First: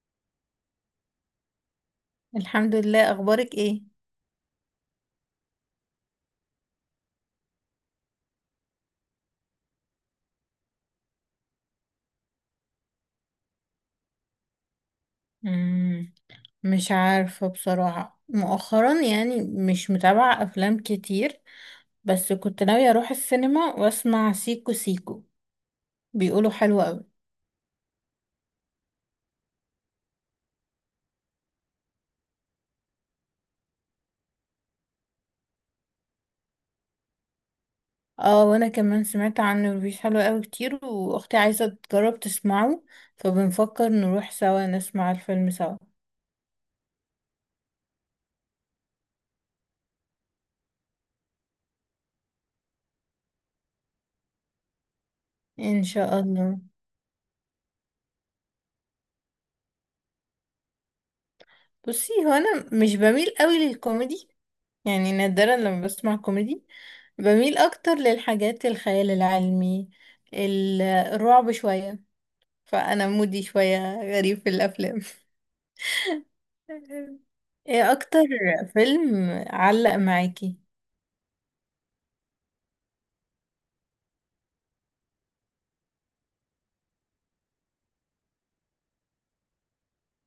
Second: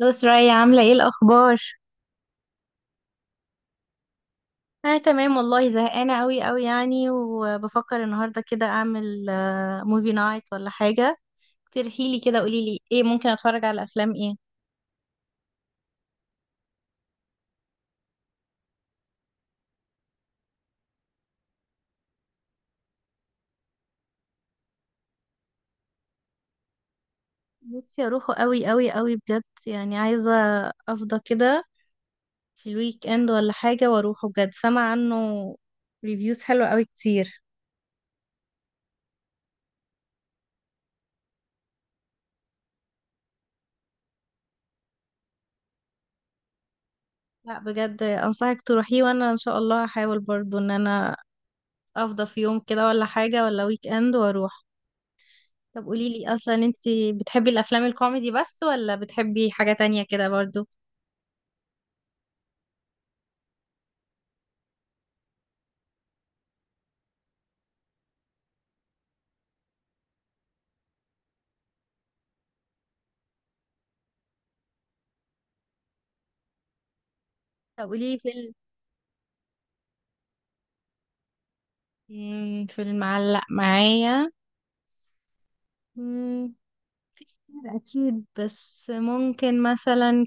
لو سرايا عاملة ايه الأخبار؟ الحمد لله، اخبارك ايه؟ أنا تمام والله، زهقانة أوي أوي يعني، وبفكر النهاردة كده أعمل موفي نايت ولا حاجة. اقترحيلي كده، قوليلي ايه ممكن أتفرج على أفلام ايه؟ مم. مش عارفة بصراحة، مؤخرا يعني مش متابعة افلام كتير. بس كنت ناوية اروح السينما واسمع سيكو سيكو. بيقولوا حلو قوي. نفسي أروحه أوي أوي أوي بجد، يعني عايزة أفضى كده في الويك إند ولا حاجة وأروحه بجد، سامع عنه ريفيوز حلوة أوي كتير. اه وانا كمان سمعت عنه ريفيوز حلو قوي كتير، واختي عايزة تجرب تسمعه. فبنفكر نروح سوا نسمع الفيلم سوا. لا بجد أنصحك تروحيه، وأنا إن شاء الله هحاول برضو إن أنا أفضى في يوم كده ولا حاجة ولا ويك إند وأروح. ان طب قولي شاء لي اصلا الله. انت بتحبي الافلام الكوميدي بس ولا بتحبي حاجة تانية كده برضو؟ بصي، هو انا مش بميل قوي للكوميدي، يعني نادرا لما بسمع كوميدي. بميل اكتر للحاجات الخيال العلمي، الرعب شوية. فانا مودي شوية غريب في الافلام. طب ايه قولي لي اكتر فيلم. فيلم علق معاكي؟ فيلم معلق معايا. مم، في كتير اكيد، بس ممكن مثلا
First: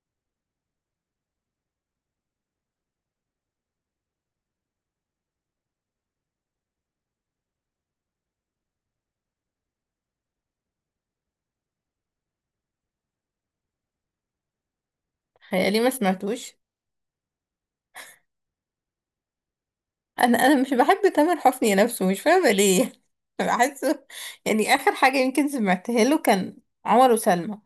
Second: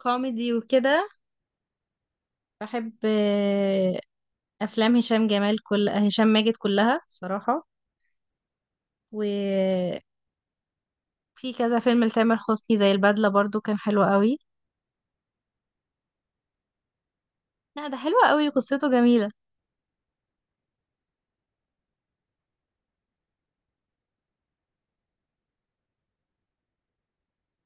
ككوميدي وكده بحب افلام هشام جمال، كل هشام ماجد كلها صراحة. وفي كذا فيلم لتامر حسني زي البدلة برضو، كان حلو قوي. خيالي ما سمعتوش. لا ده حلو قوي، قصته جميلة. انا مش بحب تامر حسني نفسه، مش فاهمة ليه. بحسه، يعني اخر حاجة يمكن سمعتها له كان عمر وسلمى،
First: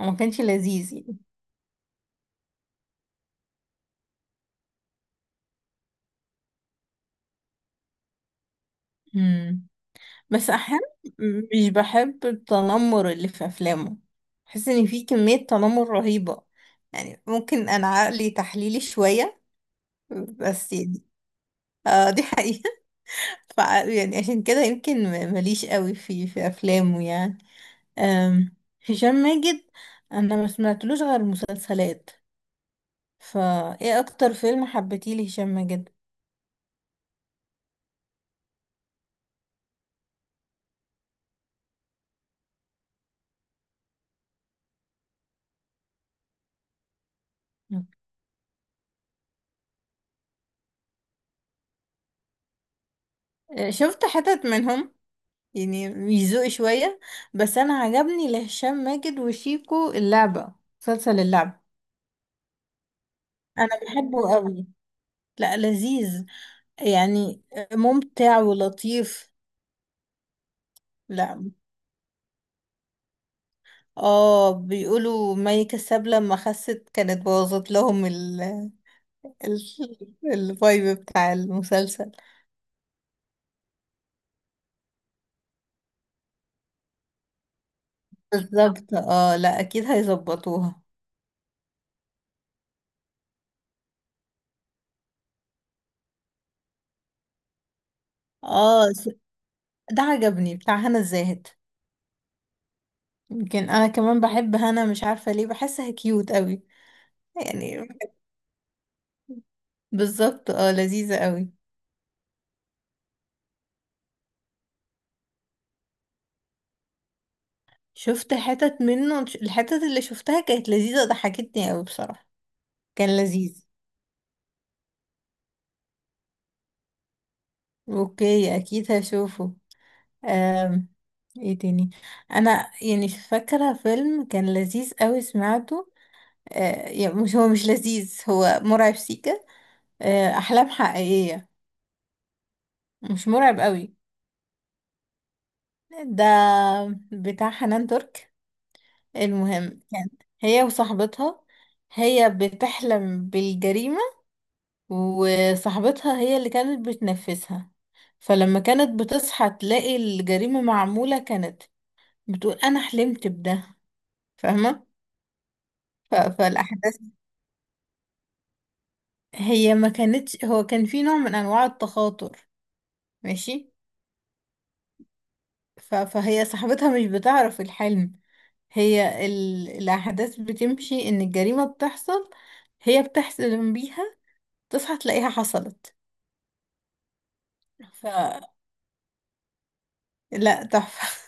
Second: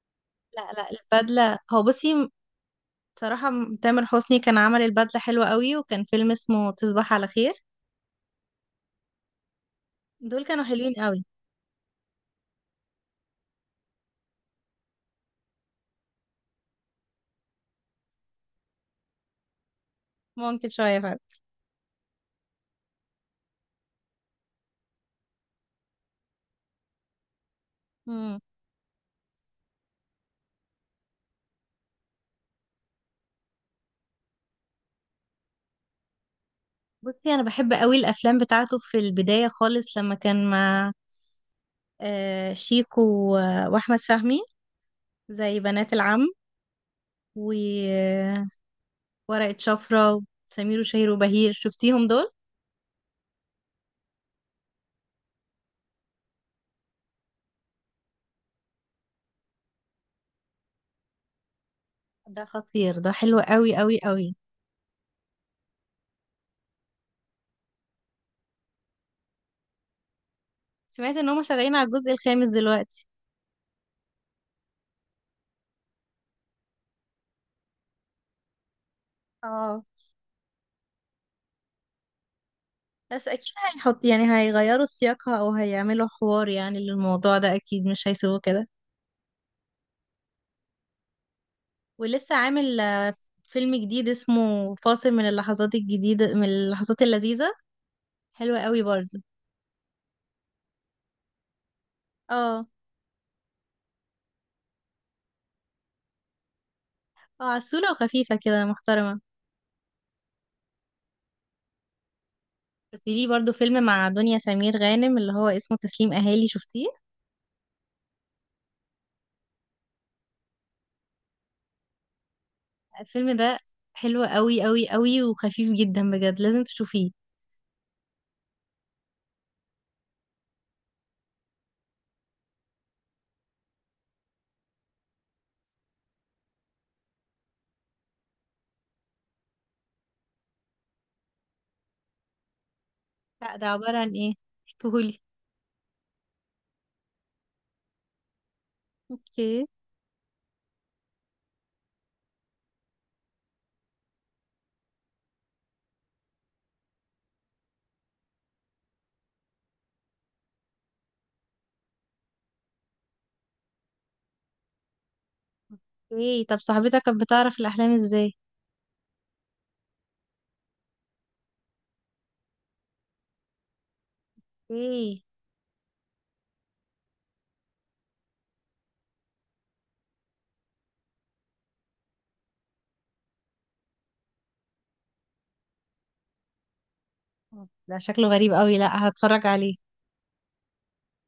وما كانش لا لذيذ البدلة، هو بصي صراحة، تامر حسني كان عمل البدلة حلوة قوي، وكان فيلم اسمه تصبح على خير. يعني. دول بس كانوا احيانا حلوين قوي. مش بحب التنمر اللي في افلامه، بحس ان في كمية تنمر رهيبة. يعني ممكن انا عقلي تحليلي شوية، ممكن بس شوية يعني. فعلا. اه دي حقيقة. ف يعني عشان كده يمكن ماليش قوي في افلامه يعني. مم. أم، هشام ماجد، انا ما سمعتلوش غير مسلسلات. فايه اكتر فيلم حبيتيه لهشام ماجد؟ بصي أنا بحب قوي الأفلام بتاعته في البداية خالص، لما كان مع شيكو و- وأحمد فهمي، زي بنات العم وورقة شفرة وسمير وشهير وبهير. شفتيهم دول؟ أه، شفت حتت منهم يعني، يزوق شوية. بس أنا عجبني لهشام ماجد وشيكو اللعبة، مسلسل اللعبة. ده خطير، ده حلو قوي أنا قوي قوي. بحبه قوي. لا لذيذ، يعني ممتع ولطيف. سمعت ان هم لا شغالين على الجزء الخامس دلوقتي. اه، بيقولوا مي كساب لما خست كانت بوظت لهم ال ال اه، الفايب بتاع المسلسل. بس اكيد هيحط يعني هيغيروا سياقها او هيعملوا حوار يعني للموضوع ده، اكيد مش هيسيبوه كده. بالظبط اه، لا اكيد هيظبطوها. ولسه عامل فيلم جديد اسمه فاصل من اللحظات الجديدة من اللحظات اللذيذة، حلوة قوي اه برضو. ده عجبني بتاع هنا الزاهد. اه. يمكن انا كمان بحب هنا، مش عارفة ليه، بحسها كيوت قوي اه، يعني. عسولة وخفيفة كده، محترمة. بالظبط اه، لذيذة قوي. بس ليه برضو فيلم مع دنيا سمير غانم، اللي هو اسمه تسليم اهالي. شفتيه؟ شفت حتت منه، الحتت اللي شفتها كانت لذيذة، ضحكتني قوي بصراحة. كان الفيلم ده لذيذ. حلو قوي قوي قوي وخفيف جدا بجد، لازم تشوفيه. اوكي اكيد هشوفه. أم. ايه تاني؟ انا يعني فاكرة فيلم كان لذيذ قوي سمعته. أه يعني مش، هو مش لذيذ، هو مرعب، سيكا. أه احلام حقيقية. مش لا مرعب ده قوي. عبارة عن ايه؟ احكيهولي. ده بتاع حنان ترك. اوكي. المهم كان هي وصاحبتها، هي بتحلم بالجريمة، وصاحبتها هي اللي كانت بتنفذها. فلما كانت بتصحى تلاقي الجريمة معمولة، كانت بتقول أنا حلمت بده. فاهمة؟ ايه طب فالأحداث، صاحبتك كانت بتعرف الاحلام ازاي؟ هي ما كانتش، هو كان في نوع من أنواع التخاطر. ماشي. ايه. فهي صاحبتها مش بتعرف الحلم. هي الأحداث بتمشي إن الجريمة بتحصل، هي بتحلم بيها، تصحى تلاقيها حصلت. ده ف شكله غريب قوي، لا هتفرج عليه. لا تحفة.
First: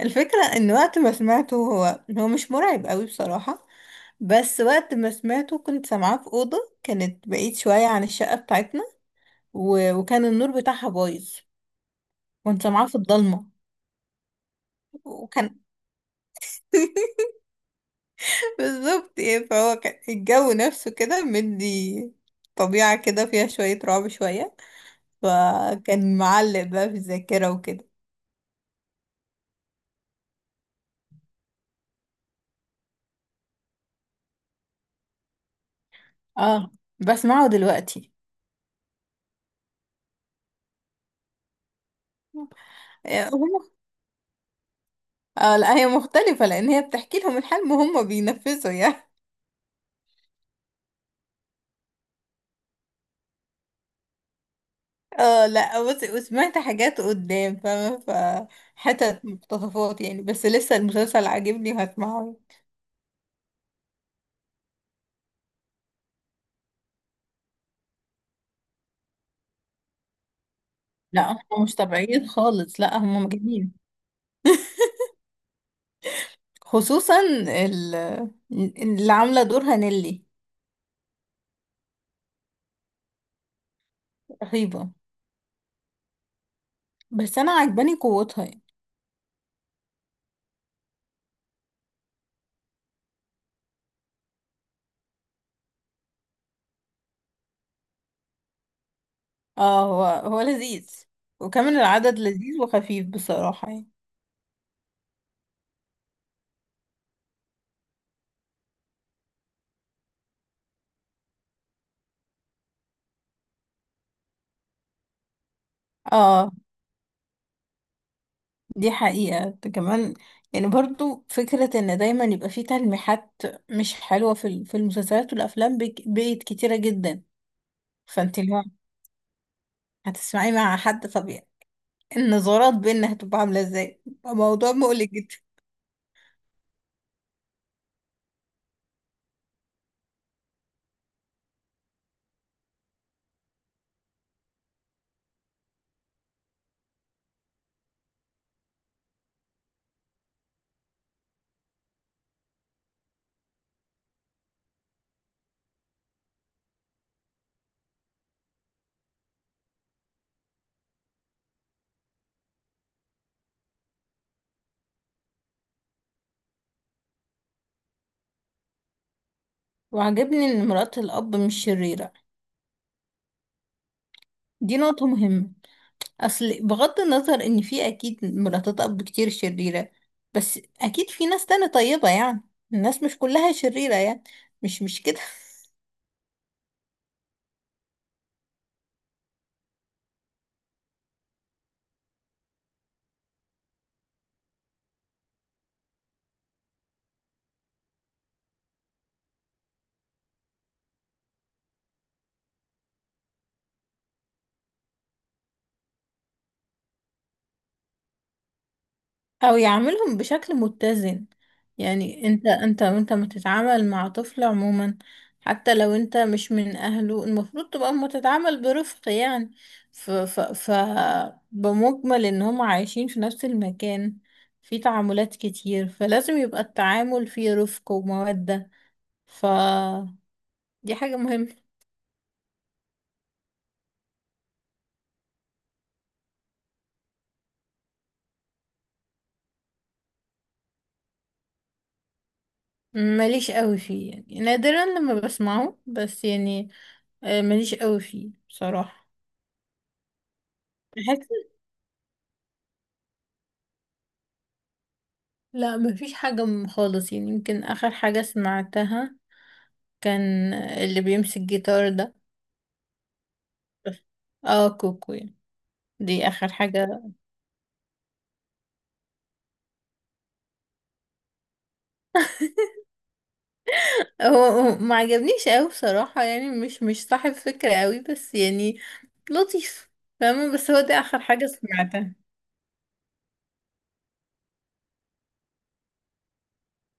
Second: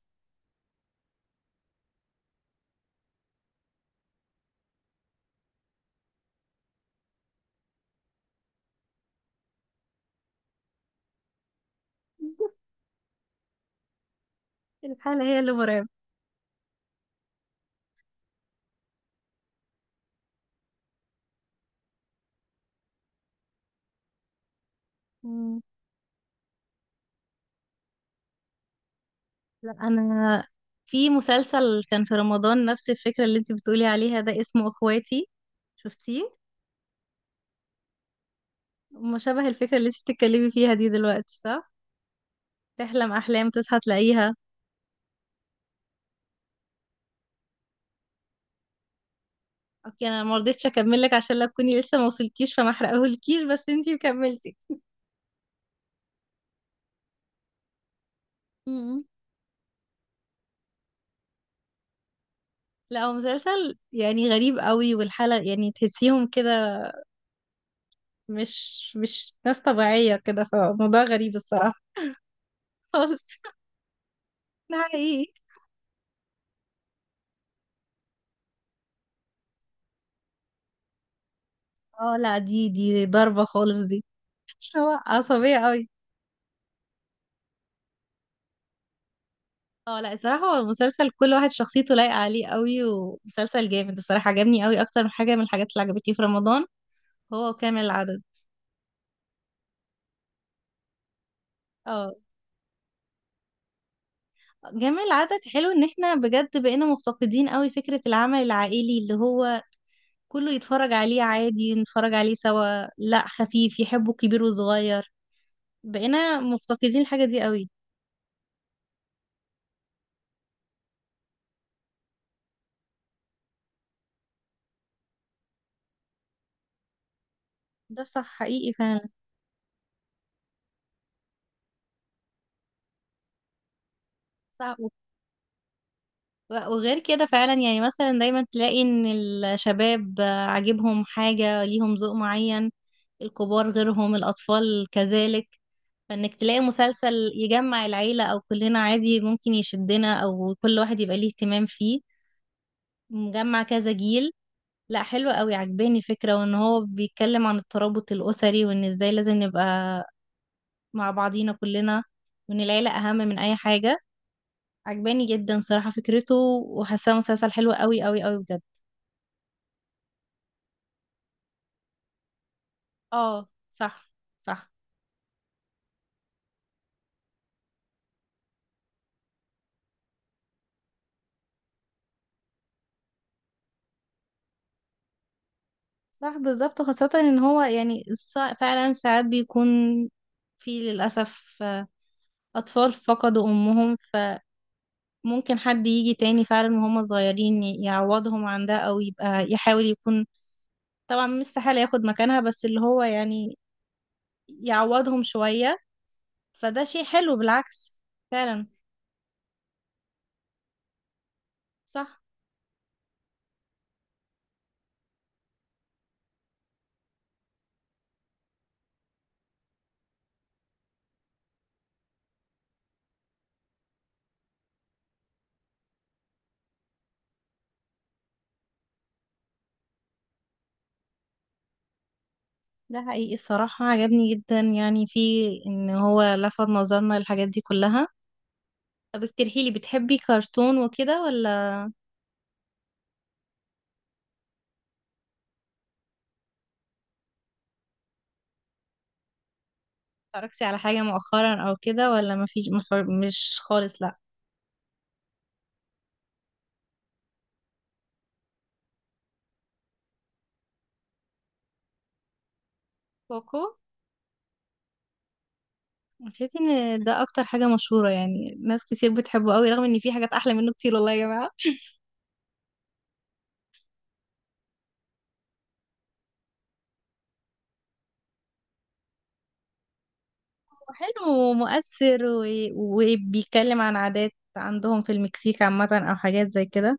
الفكرة ان وقت ما سمعته هو مش مرعب قوي بصراحة، بس وقت ما سمعته كنت سامعاه في أوضة، كانت بعيد شوية عن الشقة بتاعتنا، وكان النور بتاعها بايظ. كنت سامعاه في الضلمة. الحالة هي اللي وكان مرعبة. بالظبط ايه، فهو كان الجو نفسه كده مدي طبيعة كده فيها شوية رعب شوية. مم. فكان معلق بقى في الذاكرة وكده. لا انا في مسلسل كان في رمضان نفس الفكرة اللي انت بتقولي عليها ده، اسمه اخواتي. شفتيه؟ اه بسمعه دلوقتي. مشابه الفكرة اللي انت بتتكلمي فيها دي دلوقتي، صح؟ تحلم آه، احلام هم. تصحى تلاقيها. اه لا، هي مختلفة، لأن هي بتحكي لهم الحلم وهم بينفذوا يعني. اوكي انا ما رضيتش اكمل لك، عشان لا تكوني لسه ما وصلتيش فما احرقهولكيش، بس انت كملتي. اه لا بص، وسمعت حاجات قدام فاهمة، مم. فحتت مقتطفات يعني، بس لسه المسلسل عاجبني وهسمعه. لا هو مسلسل يعني غريب قوي، والحلقة يعني تحسيهم كده مش ناس طبيعية كده، فموضوع لا غريب هم مش الصراحة. طبيعيين خالص، لا هم خالص. مجانين. ده حقيقي. خصوصا اللي عاملة دورها نيلي، اه، لا دي ضربة خالص دي. هو رهيبة. عصبية قوي. بس انا عجباني قوتها يعني. اه، لا الصراحة هو المسلسل كل واحد شخصيته لايقة عليه قوي، ومسلسل جامد الصراحة، عجبني قوي أكتر من حاجة من الحاجات اللي عجبتني في رمضان. هو كامل العدد. اه هو لذيذ، وكمان اه، العدد لذيذ وخفيف بصراحة يعني. جامع العدد حلو، ان احنا بجد بقينا مفتقدين قوي فكرة العمل العائلي اللي هو كله يتفرج عليه عادي، نتفرج عليه سوا، لا خفيف يحبه كبير وصغير. بقينا اه مفتقدين الحاجة دي قوي. دي حقيقة، ده كمان. يعني برضو فكرة ان دايما يبقى في تلميحات مش حلوة في المسلسلات والافلام بقت كتيرة جدا. ده صح، فانت اللي هو حقيقي فعلا. هتسمعي مع حد طبيعي، النظرات بينا هتبقى عاملة ازاي بقى، موضوع صح. مقلق جدا. وغير كده فعلا يعني مثلا دايما تلاقي ان الشباب عاجبهم حاجة ليهم ذوق معين، الكبار غيرهم، الأطفال كذلك. فإنك تلاقي مسلسل يجمع العيلة أو كلنا عادي، ممكن يشدنا أو كل واحد يبقى ليه اهتمام فيه، مجمع كذا جيل. لا حلو قوي، عجباني فكرة وإن هو بيتكلم عن الترابط الأسري، وإن إزاي لازم نبقى مع بعضينا كلنا، وإن العيلة أهم من أي حاجة. عجباني جدا صراحة فكرته، وحاساه مسلسل حلو قوي قوي قوي بجد. وعجبني ان مرات الاب مش شريرة، اه صح. صح. دي نقطة مهمة. اصل بغض النظر ان في اكيد مراتات اب كتير شريرة، بس اكيد في ناس تانية طيبة يعني. الناس مش كلها شريرة يعني، مش كده. صح، بالظبط. خاصة ان هو يعني فعلا ساعات بيكون في للأسف أطفال فقدوا أمهم، فممكن حد يجي تاني فعلا وهم صغيرين يعوضهم عن ده أو يبقى يحاول يكون، طبعا مستحيل ياخد مكانها، بس اللي هو يعني يعوضهم شوية. فده شيء حلو بالعكس فعلا. او يعملهم بشكل متزن. صح. يعني انت وانت ما تتعامل مع طفل عموما، حتى لو انت مش من اهله، المفروض تبقى متتعامل برفق يعني. ف, ف, ف بمجمل ان هم عايشين في نفس المكان، في تعاملات كتير، فلازم يبقى التعامل فيه رفق ومودة. ف دي حاجة مهمة. ده حقيقي الصراحة، عجبني جدا يعني في إن هو لفت نظرنا للحاجات دي كلها. طب اقترحي لي، بتحبي كرتون وكده ولا؟ ماليش قوي فيه، يعني نادرا لما بسمعه، بس يعني. ماليش قوي فيه بصراحة. اتفرجتي على حاجة بحس. مؤخرا او كده ولا ما فيش؟ مش خالص، لا. لا مفيش حاجة خالص يعني. يمكن آخر حاجة سمعتها كان اللي بيمسك جيتار ده. كوكو. بس. اه كوكو يعني. دي آخر تحسي حاجة. ان ده اكتر حاجة مشهورة، يعني ناس كتير بتحبه قوي رغم ان في حاجات احلى منه كتير والله يا جماعة. هو ما عجبنيش أوي بصراحة، يعني مش صاحب فكرة أوي، بس يعني لطيف. فاهمة؟ بس هو دي هو آخر حلو حاجة سمعتها. ومؤثر، و... وبيتكلم عن عادات عندهم في المكسيك عامة او حاجات زي كده.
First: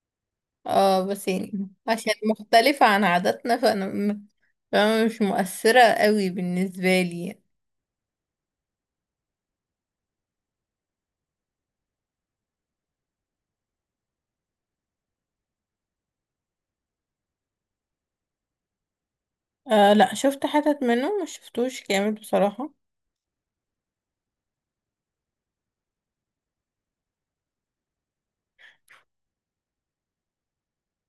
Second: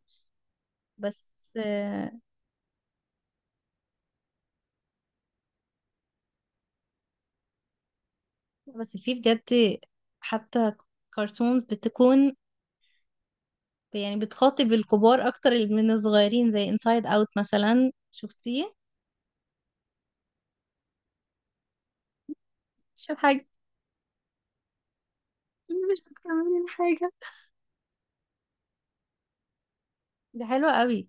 اه بس بس، يعني عشان مختلفة عن عاداتنا، فأنا م- فاهمة مش مؤثرة أوي بالنسبة لي يعني. بس في بجد حتى كرتونز بتكون يعني بتخاطب الكبار اكتر من الصغيرين، زي انسايد اوت مثلا. شفتيه؟ آه لا، شفت حتت منه، مش شفتوش كامل بصراحة. اشرب حاجة، مش بتكملي حاجة. دي حلوة قوي.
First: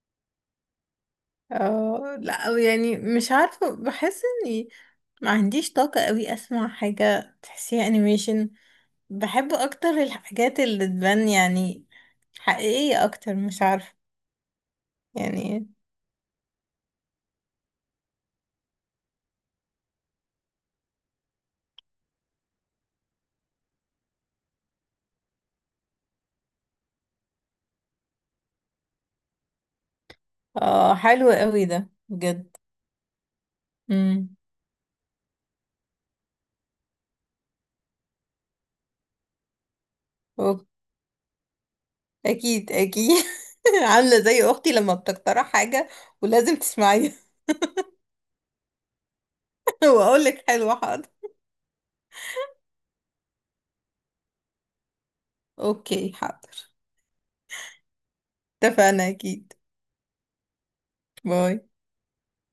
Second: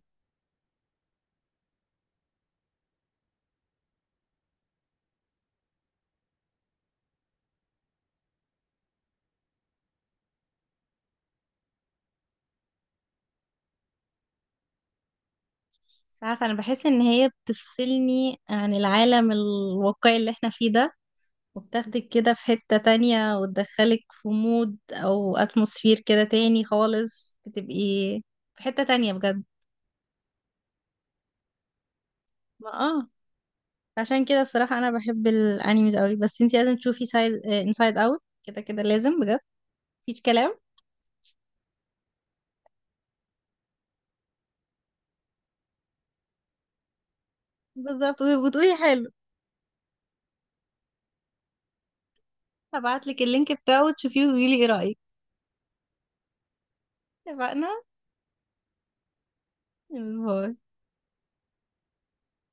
اه لا يعني مش عارفة، بحس اني ما عنديش طاقة قوي اسمع حاجة تحسيها انيميشن. بحب اكتر الحاجات اللي تبان يعني حقيقية اكتر، مش عارفة يعني. مش عارفة، انا بحس ان هي بتفصلني عن العالم الواقعي اللي احنا فيه ده، وبتاخدك كده في حتة تانية وتدخلك في مود او اتموسفير كده تاني خالص، بتبقي في حتة تانية بجد. اه حلو قوي ده بجد. ما اه، عشان امم كده الصراحة انا بحب الانيميز قوي، بس انتي لازم تشوفي سايد انسايد اوت، كده كده لازم بجد، مفيش كلام. أوك- اكيد اكيد. عاملة زي اختي لما بتقترح حاجة ولازم تسمعيها. بالظبط، وتقولي حلو. واقولك حلوة حاضر. هبعتلك اللينك بتاعه وتشوفيه وتقولي ايه رأيك. اوكي حاضر. اتفقنا. اتفقنا اكيد. باي. باي.